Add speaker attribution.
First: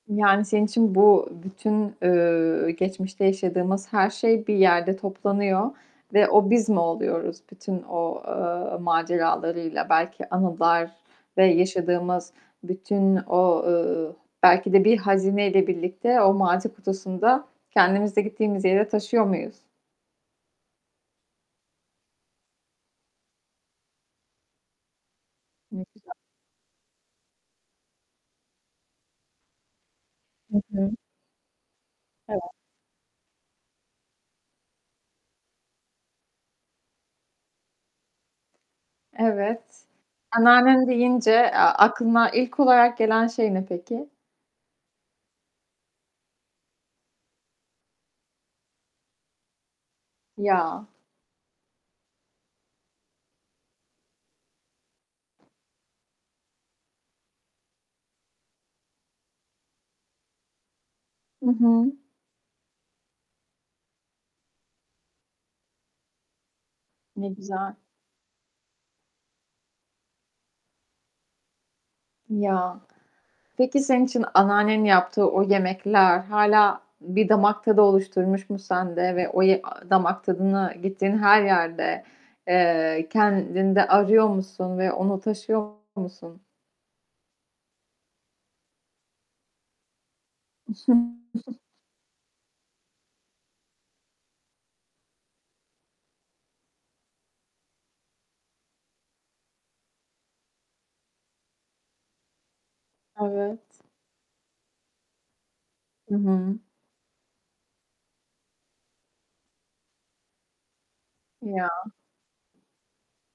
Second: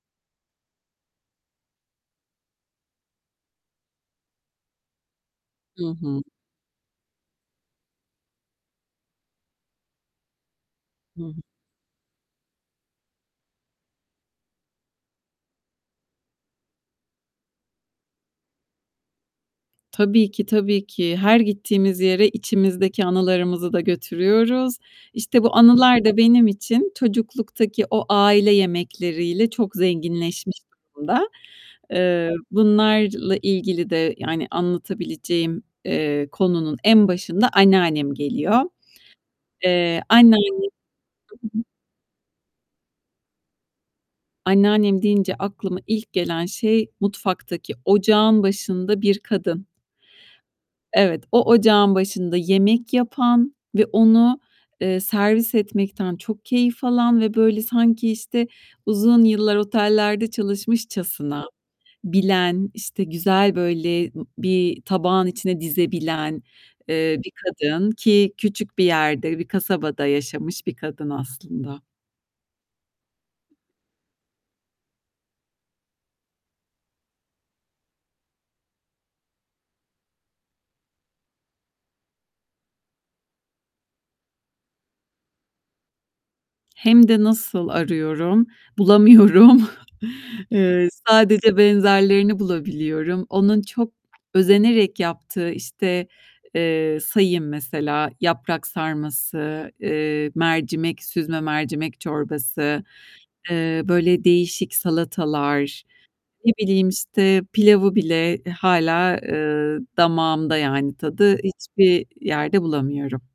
Speaker 1: Yani, senin için bu bütün, ııı, geçmişte yaşadığımız her şey, bir yerde toplanıyor
Speaker 2: Hı hı.
Speaker 1: ve o biz mi oluyoruz bütün o, eee, maceralarıyla, belki anılar
Speaker 2: Hı.
Speaker 1: ve yaşadığımız bütün o, ııı, belki de bir hazineyle birlikte o martı kutusunda kendimizi de gittiğimiz yere taşıyor muyuz?
Speaker 2: Tabii ki, tabii ki. Her gittiğimiz yere içimizdeki anılarımızı da götürüyoruz. İşte, bu
Speaker 1: Ne
Speaker 2: anılar
Speaker 1: güzel.
Speaker 2: da benim için çocukluktaki o aile yemekleriyle çok
Speaker 1: Hı
Speaker 2: zenginleşmiş
Speaker 1: hı.
Speaker 2: durumda. Eee,
Speaker 1: Evet.
Speaker 2: bunlarla ilgili de, yani, anlatabileceğim, eee, konunun en başında anneannem geliyor.
Speaker 1: Evet,
Speaker 2: Eee, anne
Speaker 1: anneannem deyince, eee, aklına ilk olarak gelen şey ne peki?
Speaker 2: Anneannem deyince aklıma ilk gelen şey, mutfaktaki ocağın başında bir kadın.
Speaker 1: Ya!
Speaker 2: Evet, o ocağın başında yemek yapan ve onu, eee, servis etmekten çok keyif alan ve böyle sanki işte, uzun yıllar otellerde
Speaker 1: I
Speaker 2: çalışmışçasına
Speaker 1: hı.
Speaker 2: bilen, işte, güzel böyle, ııı, bir tabağın içine dizebilen, eee,
Speaker 1: Ne
Speaker 2: bir
Speaker 1: güzel.
Speaker 2: kadın ki küçük bir yerde, bir kasabada yaşamış bir kadın aslında.
Speaker 1: Ya! Peki senin için anneannenin yaptığı o yemekler hâlâ bir damak tadı oluşturmuş mu sende ve o ye a damak tadına gittiğin her yerde, eee, kendinde arıyor musun ve onu taşıyor musun?
Speaker 2: Hem de nasıl arıyorum? Bulamıyorum.
Speaker 1: I
Speaker 2: Eee,
Speaker 1: hı.
Speaker 2: sadece benzerlerini bulabiliyorum. Onun çok özenerek yaptığı, işte, eee, sayayım mesela yaprak sarması, eee, mercimek süzme mercimek çorbası,
Speaker 1: Evet.
Speaker 2: eee, böyle değişik salatalar,
Speaker 1: Hı
Speaker 2: ne
Speaker 1: hı.
Speaker 2: bileyim, işte, pilavı bile hâlâ, eee, damağımda, yani tadı,
Speaker 1: Ya!
Speaker 2: hiçbir yerde bulamıyorum.